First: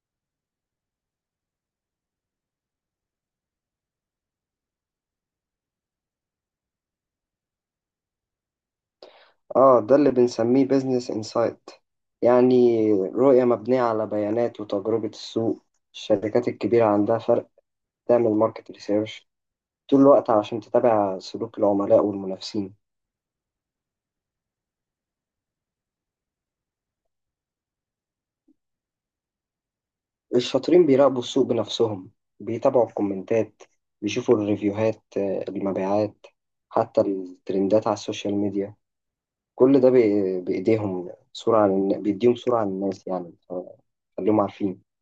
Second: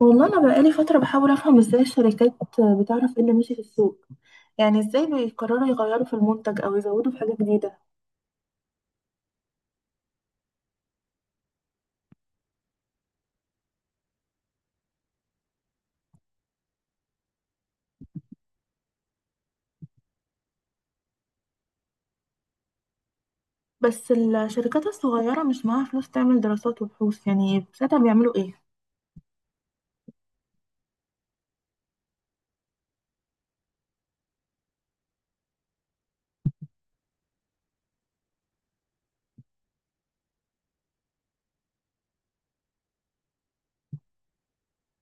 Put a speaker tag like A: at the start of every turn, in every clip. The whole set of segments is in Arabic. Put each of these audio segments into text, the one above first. A: والله أنا بقالي فترة بحاول أفهم إزاي الشركات بتعرف إيه اللي ماشي في السوق. يعني إزاي بيقرروا يغيروا في المنتج أو يزودوا في حاجة جديدة؟
B: اه، ده اللي بنسميه بيزنس انسايت. يعني رؤية مبنية على بيانات وتجربة السوق. الشركات الكبيرة عندها فرق تعمل ماركت ريسيرش طول الوقت علشان تتابع سلوك العملاء والمنافسين.
A: بس الشركات الصغيرة مش معاها فلوس تعمل دراسات وبحوث، يعني ساعتها بيعملوا إيه؟
B: الشاطرين بيراقبوا السوق بنفسهم، بيتابعوا الكومنتات، بيشوفوا الريفيوهات، المبيعات، حتى الترندات على السوشيال ميديا. كل ده بإيديهم صورة عن بيديهم صورة عن الناس، يعني، خليهم عارفين.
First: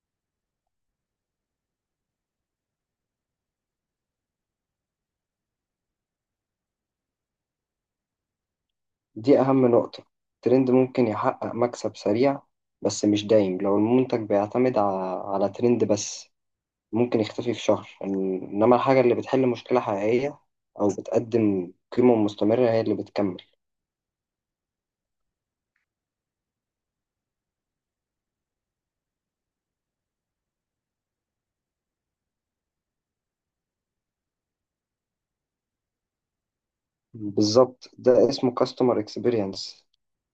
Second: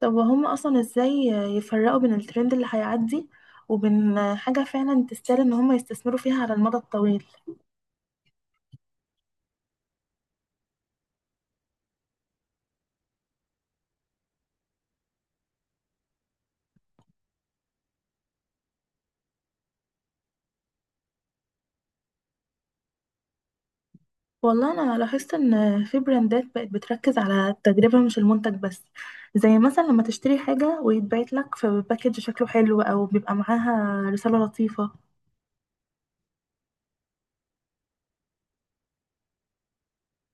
A: طب وهم أصلا إزاي يفرقوا بين الترند اللي هيعدي وبين حاجة فعلا تستاهل إن هم يستثمروا فيها على المدى الطويل؟
B: دي أهم نقطة. الترند ممكن يحقق مكسب سريع، بس مش دايم. لو المنتج بيعتمد على ترند بس، ممكن يختفي في شهر. إنما الحاجة اللي بتحل مشكلة حقيقية أو بتقدم قيمة مستمرة هي اللي بتكمل.
A: والله انا لاحظت ان في براندات بقت بتركز على التجربه مش المنتج بس، زي مثلا لما تشتري حاجه ويتبعت لك في باكج شكله حلو او بيبقى معاها رساله لطيفه.
B: بالظبط، ده اسمه كاستمر اكسبيرينس.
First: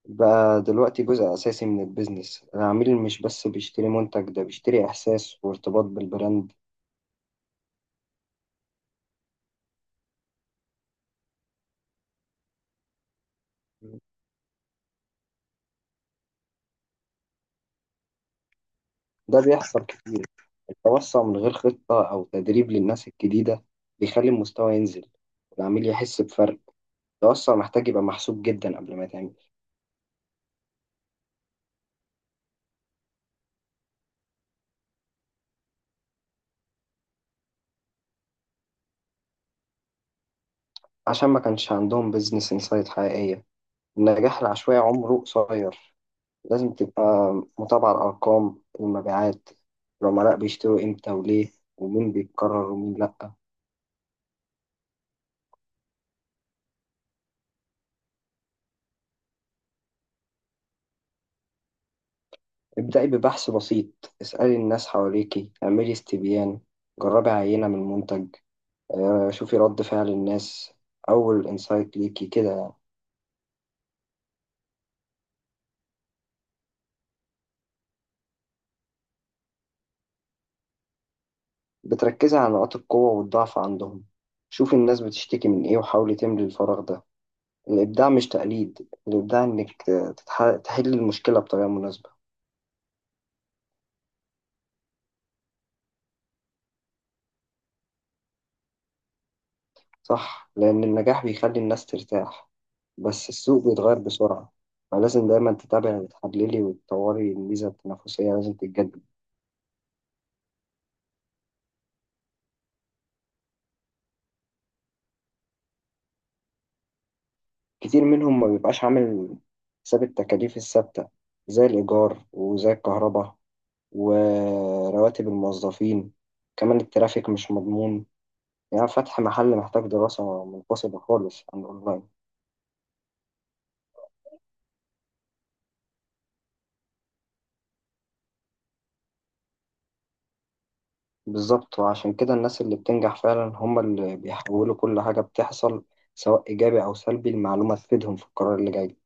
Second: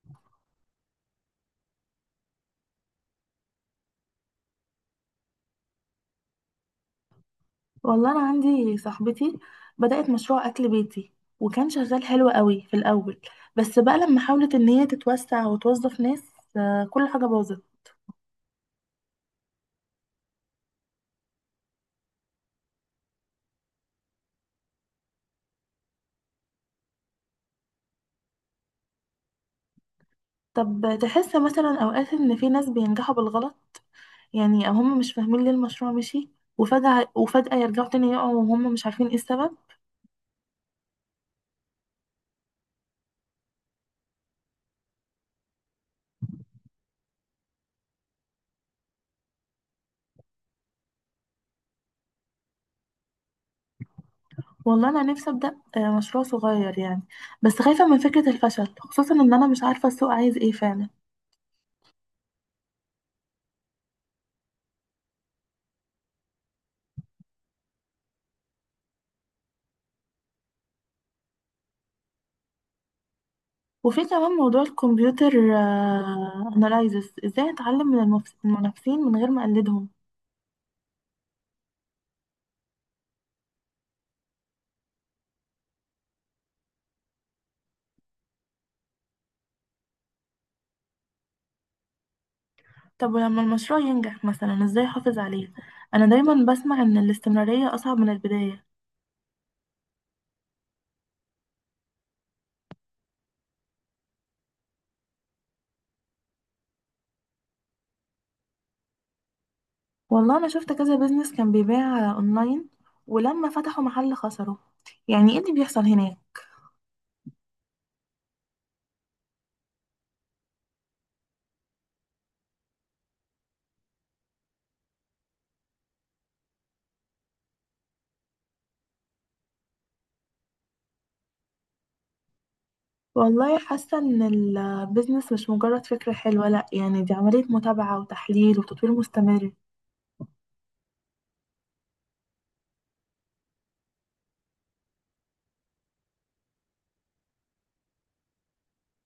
B: بقى دلوقتي جزء أساسي من البيزنس. العميل مش بس بيشتري منتج، ده بيشتري إحساس وارتباط بالبراند.
A: والله انا عندي صاحبتي بدات مشروع اكل بيتي، وكان شغال حلو قوي في الاول، بس بقى لما حاولت ان هي تتوسع وتوظف ناس، كل حاجه باظت.
B: ده بيحصل كتير. التوسع من غير خطة أو تدريب للناس الجديدة بيخلي المستوى ينزل والعميل يحس بفرق. التوسع محتاج يبقى محسوب جدا قبل ما يتعمل.
A: طب تحس مثلا اوقات ان في ناس بينجحوا بالغلط؟ يعني هم مش فاهمين ليه المشروع مشي وفجأة يرجعوا تاني يقعوا وهم مش عارفين ايه السبب.
B: عشان ما كانش عندهم بيزنس انسايت حقيقية. النجاح العشوائي عمره قصير. لازم تبقى متابعة الأرقام، المبيعات، العملاء بيشتروا إمتى وليه، ومين بيتكرر ومين لأ.
A: والله انا نفسي ابدا مشروع صغير يعني، بس خايفه من فكره الفشل، خصوصا ان انا مش عارفه السوق عايز ايه فعلا.
B: ابدأي ببحث بسيط، اسألي الناس حواليكي، اعملي استبيان، جربي عينة من منتج، شوفي رد فعل الناس. أول إنسايت ليكي كده يعني.
A: وفي كمان موضوع الكمبيوتر اناليزس، ازاي اتعلم من المنافسين من غير ما اقلدهم؟
B: بتركزي على نقاط القوة والضعف عندهم. شوفي الناس بتشتكي من إيه وحاولي تملي الفراغ ده. الإبداع مش تقليد، الإبداع إنك تحلي المشكلة بطريقة مناسبة.
A: طب ولما المشروع ينجح مثلا، ازاي احافظ عليه؟ انا دايما بسمع ان الاستمراريه اصعب من البدايه.
B: صح، لأن النجاح بيخلي الناس ترتاح، بس السوق بيتغير بسرعة. فلازم دايما تتابعي وتحللي وتطوري. الميزة التنافسية لازم تتجدد.
A: والله انا شفت كذا بيزنس كان بيبيع اونلاين، ولما فتحوا محل خسروا. يعني ايه اللي بيحصل هناك؟
B: كتير منهم ما بيبقاش عامل حساب التكاليف الثابتة زي الإيجار وزي الكهرباء ورواتب الموظفين. كمان الترافيك مش مضمون. يعني فتح محل محتاج دراسة منفصلة خالص عن الأونلاين.
A: والله حاسة إن البيزنس مش مجرد فكرة حلوة، لأ، يعني دي عملية متابعة وتحليل وتطوير مستمر.
B: بالظبط، وعشان كده الناس اللي بتنجح فعلا هم اللي بيحولوا كل حاجة بتحصل، سواء إيجابي أو سلبي، المعلومة تفيدهم في القرار اللي جاي.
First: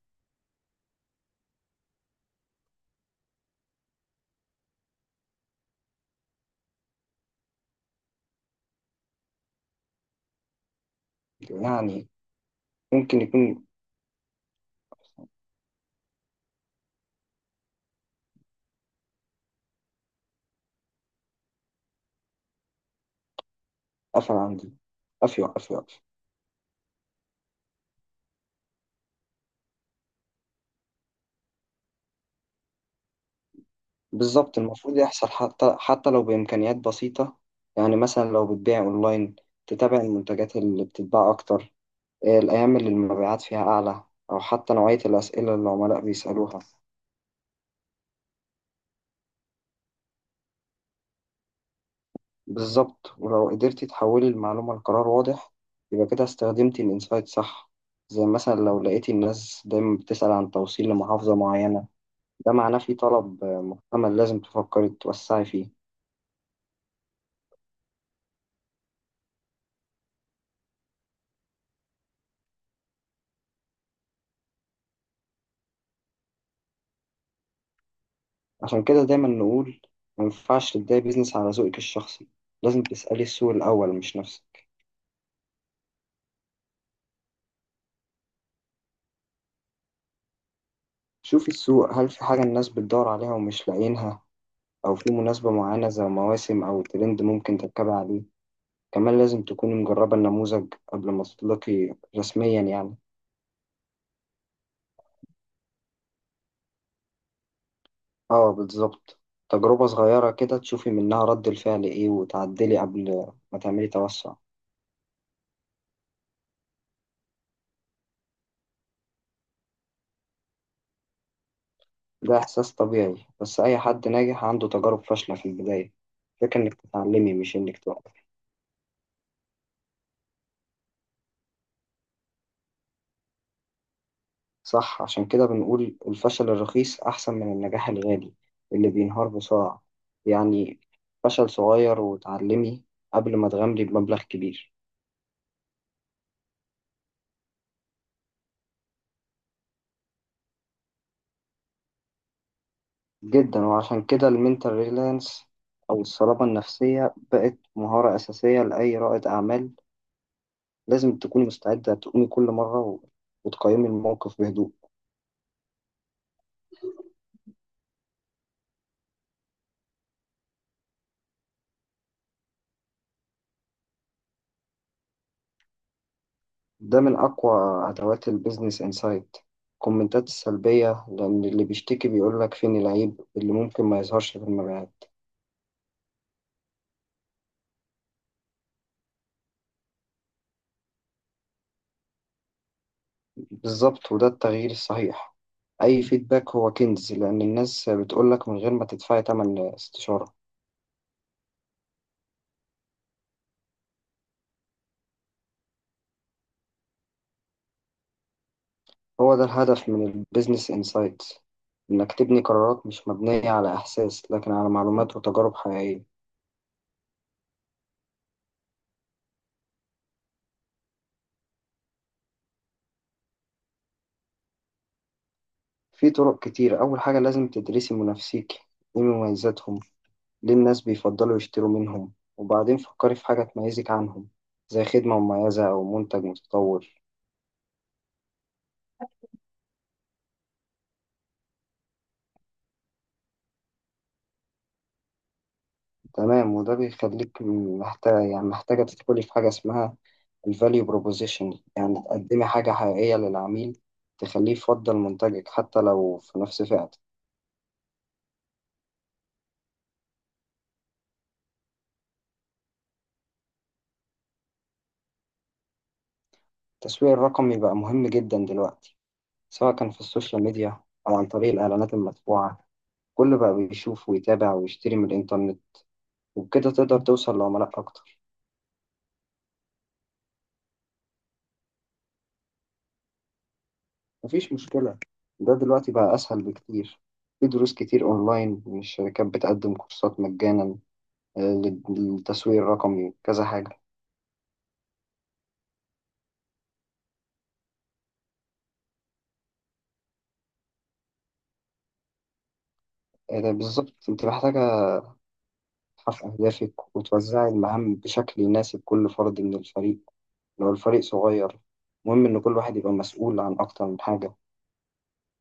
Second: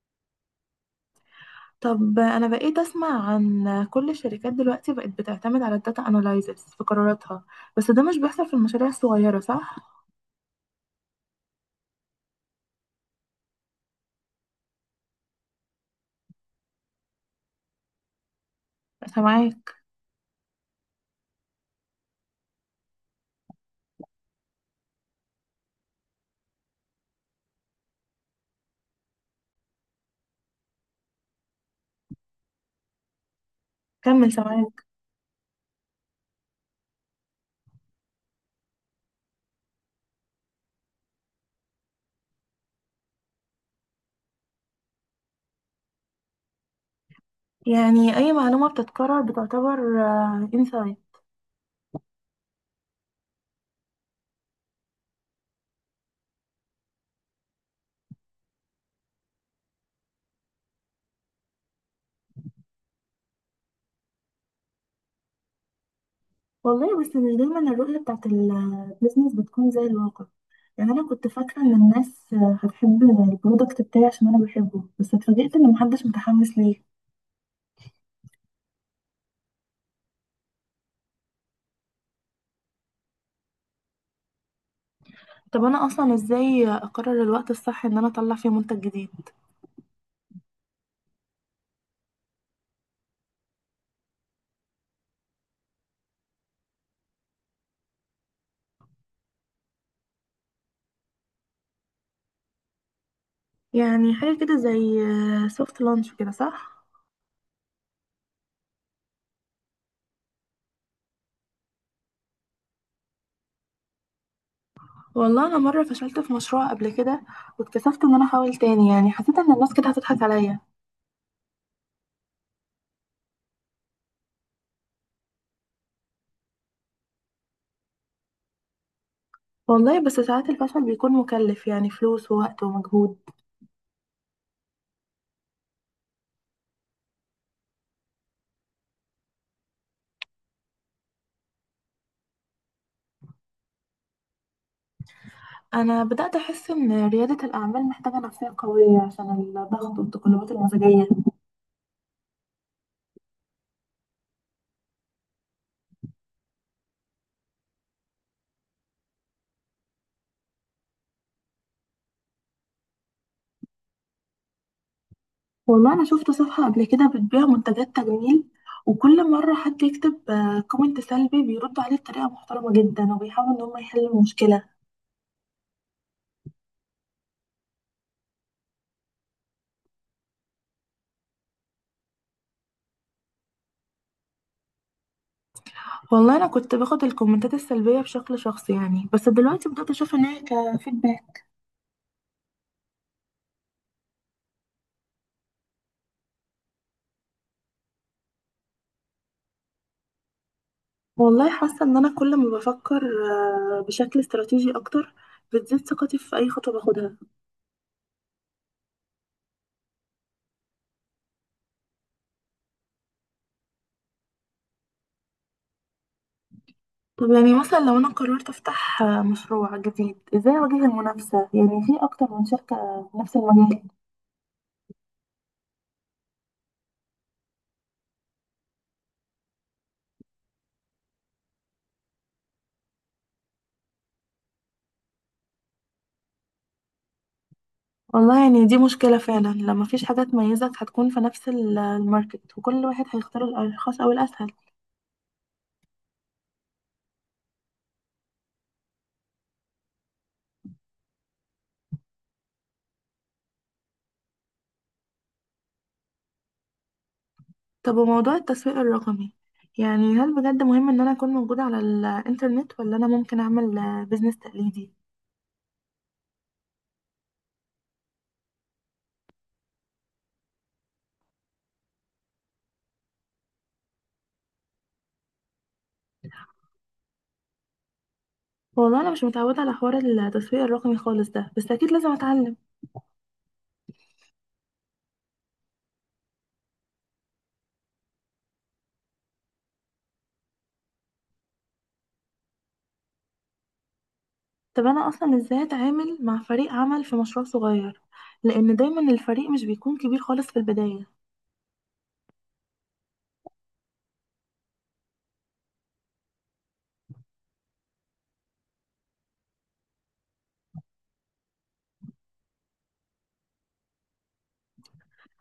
A: طب أنا بقيت أسمع عن كل الشركات دلوقتي بقت بتعتمد على الداتا أنالايزس في قراراتها، بس ده مش بيحصل في المشاريع الصغيرة صح؟
B: يعني، ممكن يكون.
A: سامعاك.
B: قفل عندي، قفل قفل قفل.
A: كمل،
B: بالظبط،
A: سامعاك.
B: المفروض يحصل. حتى لو بإمكانيات بسيطة. يعني مثلا لو بتبيع أونلاين، تتابع المنتجات اللي بتتباع أكتر، الأيام اللي المبيعات فيها أعلى، أو حتى نوعية الأسئلة اللي العملاء بيسألوها.
A: يعني أي معلومة بتتكرر بتعتبر انسايت؟
B: بالظبط، ولو قدرتي تحولي المعلومة لقرار واضح، يبقى كده استخدمتي الإنسايت صح. زي مثلا لو لقيتي الناس دايما بتسأل عن توصيل لمحافظة معينة، ده معناه في طلب محتمل، لازم تفكري توسعي فيه.
A: والله بس مش دايما الرؤية بتاعت البيزنس بتكون زي الواقع. يعني انا كنت فاكره ان الناس هتحب البرودكت بتاعي عشان انا بحبه، بس اتفاجئت ان محدش متحمس ليه.
B: عشان كده دايما نقول ما ينفعش تبدأي بيزنس على ذوقك الشخصي. لازم تسألي السوق الأول مش نفسك.
A: طب انا اصلا ازاي اقرر الوقت الصح ان انا اطلع فيه منتج جديد؟
B: شوفي السوق، هل في حاجة الناس بتدور عليها ومش لاقيينها؟ أو في مناسبة معينة زي مواسم أو ترند ممكن تركبي عليه؟ كمان لازم تكوني مجربة النموذج قبل ما تطلقي رسميا يعني.
A: يعني حاجه كده زي سوفت لانش كده صح؟
B: اه، بالظبط. تجربة صغيرة كده تشوفي منها رد الفعل ايه وتعدلي قبل ما تعملي توسع.
A: والله انا مره فشلت في مشروع قبل كده، واتكسفت ان انا احاول تاني، يعني حسيت ان الناس كده هتضحك عليا.
B: ده إحساس طبيعي، بس أي حد ناجح عنده تجارب فاشلة في البداية. الفكرة إنك تتعلمي مش إنك توقفي.
A: والله بس ساعات الفشل بيكون مكلف، يعني فلوس ووقت ومجهود.
B: صح، عشان كده بنقول الفشل الرخيص أحسن من النجاح الغالي اللي بينهار بسرعة. يعني فشل صغير وتعلمي قبل ما تغامري بمبلغ كبير.
A: انا بدات احس ان رياده الاعمال محتاجه نفسيه قويه عشان الضغط والتقلبات المزاجيه.
B: جدا، وعشان كده المنتال ريلانس أو الصلابة النفسية بقت مهارة أساسية لأي رائد أعمال. لازم تكوني مستعدة تقومي كل مرة وتقيمي الموقف بهدوء.
A: والله انا شفت صفحة قبل كده بتبيع منتجات تجميل، وكل مرة حد يكتب كومنت سلبي بيردوا عليه بطريقة محترمة جدا وبيحاولوا ان هم يحلوا المشكلة.
B: ده من أقوى أدوات البيزنس إنسايت، الكومنتات السلبية، لأن اللي بيشتكي بيقولك فين العيب اللي ممكن ما يظهرش في المبيعات.
A: والله انا كنت باخد الكومنتات السلبية بشكل شخصي يعني، بس دلوقتي بدأت اشوف ان هي كفيدباك.
B: بالظبط، وده التغيير الصحيح. أي فيدباك هو كنز، لأن الناس بتقولك من غير ما تدفعي تمن استشارة.
A: والله حاسة ان انا كل ما بفكر بشكل استراتيجي اكتر، بتزيد ثقتي في اي خطوة باخدها.
B: هو ده الهدف من البيزنس انسايت، إنك تبني قرارات مش مبنية على إحساس، لكن على معلومات وتجارب حقيقية.
A: طب يعني مثلا لو انا قررت افتح مشروع جديد، ازاي اواجه المنافسة، يعني في اكتر من شركة في نفس المجال؟
B: في طرق كتير. أول حاجة لازم تدرسي منافسيك، إيه مميزاتهم، ليه الناس بيفضلوا يشتروا منهم، وبعدين فكري في حاجة تميزك عنهم، زي خدمة مميزة أو منتج متطور.
A: والله يعني دي مشكلة فعلا لما مفيش حاجة تميزك، هتكون في نفس الماركت وكل واحد هيختار الأرخص أو الأسهل.
B: تمام، وده بيخليك محتاجة، يعني محتاجة، تدخلي في حاجة اسمها الفاليو بروبوزيشن، يعني تقدمي حاجة حقيقية للعميل تخليه يفضل منتجك حتى لو في نفس فئته.
A: طب وموضوع التسويق الرقمي، يعني هل بجد مهم إن أنا أكون موجودة على الإنترنت، ولا أنا ممكن أعمل بيزنس تقليدي؟
B: التسويق الرقمي بقى مهم جدا دلوقتي، سواء كان في السوشيال ميديا أو عن طريق الإعلانات المدفوعة. كل بقى بيشوف ويتابع ويشتري من الإنترنت، وبكده تقدر توصل لعملاء أكتر.
A: والله أنا مش متعودة على حوار التسويق الرقمي خالص ده، بس أكيد لازم أتعلم.
B: مفيش مشكلة، ده دلوقتي بقى أسهل بكتير. في دروس كتير أونلاين، والشركات بتقدم كورسات مجانا آه، للتسويق الرقمي وكذا حاجة.
A: طب أنا أصلا إزاي أتعامل مع فريق عمل في مشروع صغير؟ لأن دايما الفريق مش بيكون كبير خالص في البداية.
B: ده بالظبط. أنت محتاجة تحقق أهدافك وتوزع المهام بشكل يناسب كل فرد من الفريق. لو الفريق صغير، مهم إن كل واحد يبقى مسؤول عن أكتر من حاجة.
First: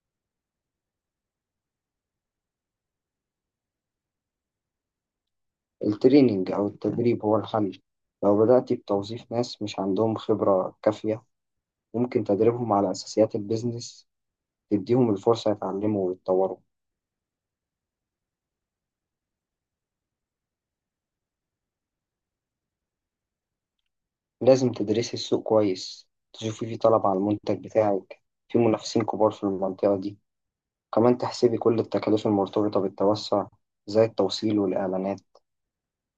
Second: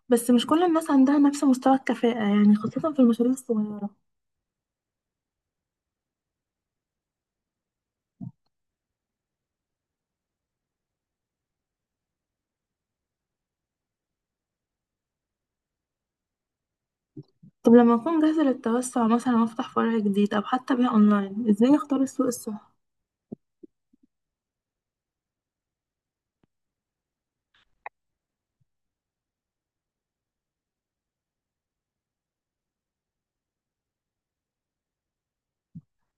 A: بس مش كل الناس عندها نفس مستوى الكفاءة، يعني خاصة في المشاريع الصغيرة.
B: التريننج أو التدريب هو الحل. لو بدأت بتوظيف ناس مش عندهم خبرة كافية، ممكن تدريبهم على أساسيات البيزنس، تديهم الفرصة يتعلموا ويتطوروا.
A: طب لما أكون جاهزة للتوسع مثلا، وأفتح فرع جديد أو حتى بيع أونلاين، إزاي أختار السوق الصح؟
B: لازم تدرسي السوق كويس، تشوفي في طلب على المنتج بتاعك، في منافسين كبار في المنطقة دي. كمان تحسبي كل التكاليف المرتبطة بالتوسع زي التوصيل والإعلانات.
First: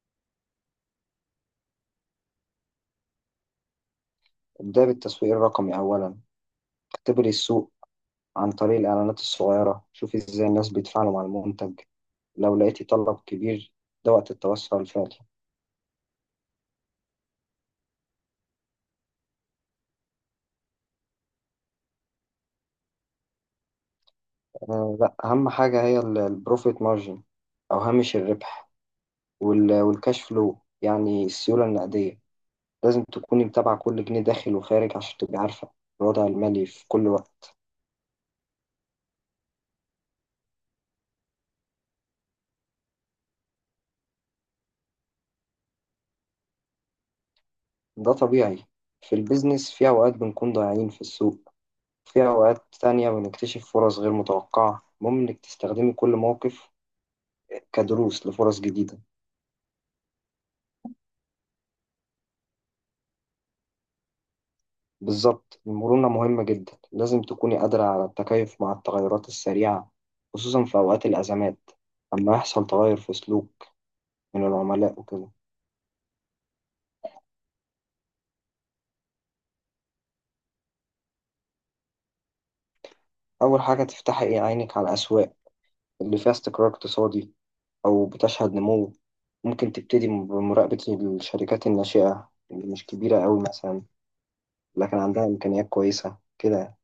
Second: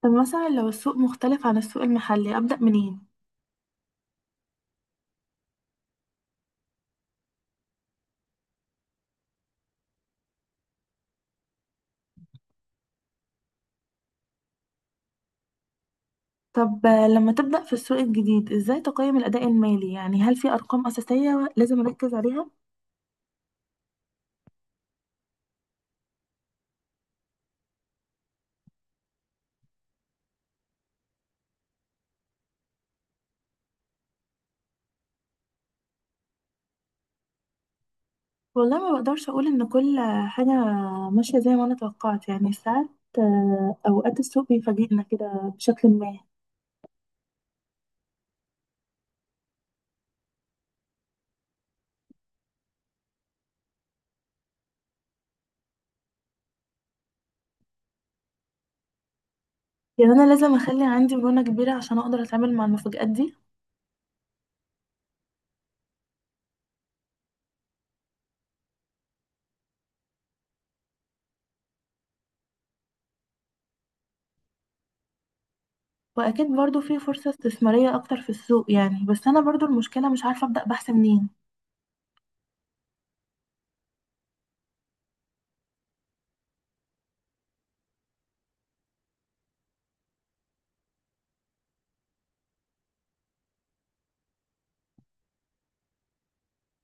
A: طب مثلا لو السوق مختلف عن السوق المحلي، أبدأ منين؟
B: ابدأ بالتسويق الرقمي أولا، اختبري السوق عن طريق الإعلانات الصغيرة، شوفي إزاي الناس بيتفاعلوا مع المنتج. لو لقيتي طلب كبير، ده وقت التوسع الفعلي.
A: طب لما تبدأ في السوق الجديد، إزاي تقيم الأداء المالي؟ يعني هل في أرقام أساسية لازم أركز عليها؟
B: آه لا، أهم حاجة هي البروفيت مارجن أو هامش الربح، والكاش فلو يعني السيولة النقدية. لازم تكوني متابعة كل جنيه داخل وخارج عشان تبقي عارفة الوضع المالي في كل وقت.
A: والله ما بقدرش أقول إن كل حاجة ماشية زي ما أنا توقعت، يعني ساعات، أوقات، السوق بيفاجئنا كده بشكل ما.
B: ده طبيعي. في البيزنس في أوقات بنكون ضايعين في السوق، في أوقات تانية بنكتشف فرص غير متوقعة. المهم إنك تستخدمي كل موقف كدروس لفرص جديدة.
A: يعني أنا لازم أخلي عندي مرونة كبيرة عشان أقدر أتعامل مع المفاجآت دي.
B: بالظبط، المرونة مهمة جدا. لازم تكوني قادرة على التكيف مع التغيرات السريعة، خصوصا في أوقات الأزمات، لما يحصل تغير في سلوك من العملاء وكده.
A: واكيد برضو في فرصة استثمارية اكتر في السوق يعني، بس انا برضو المشكلة مش عارفة ابدأ بحث منين.
B: أول حاجة، تفتحي إيه عينك على الأسواق اللي فيها استقرار اقتصادي أو بتشهد نمو. ممكن تبتدي بمراقبة الشركات الناشئة اللي مش كبيرة أوي مثلا، لكن عندها إمكانيات كويسة كده.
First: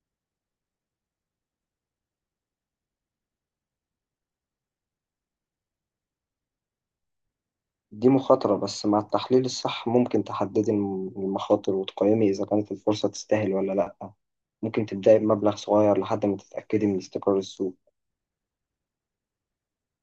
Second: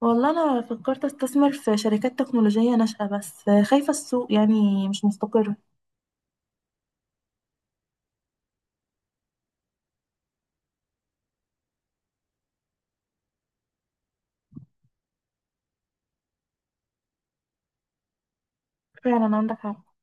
A: والله انا فكرت استثمر في شركات تكنولوجية ناشئة، بس خايفة السوق يعني مش مستقر.
B: دي مخاطرة، بس مع التحليل الصح ممكن تحددي المخاطر وتقيمي إذا كانت الفرصة تستاهل ولا لأ. ممكن تبدأي بمبلغ صغير لحد ما تتأكدي من استقرار السوق.
A: فعلا عندك حق.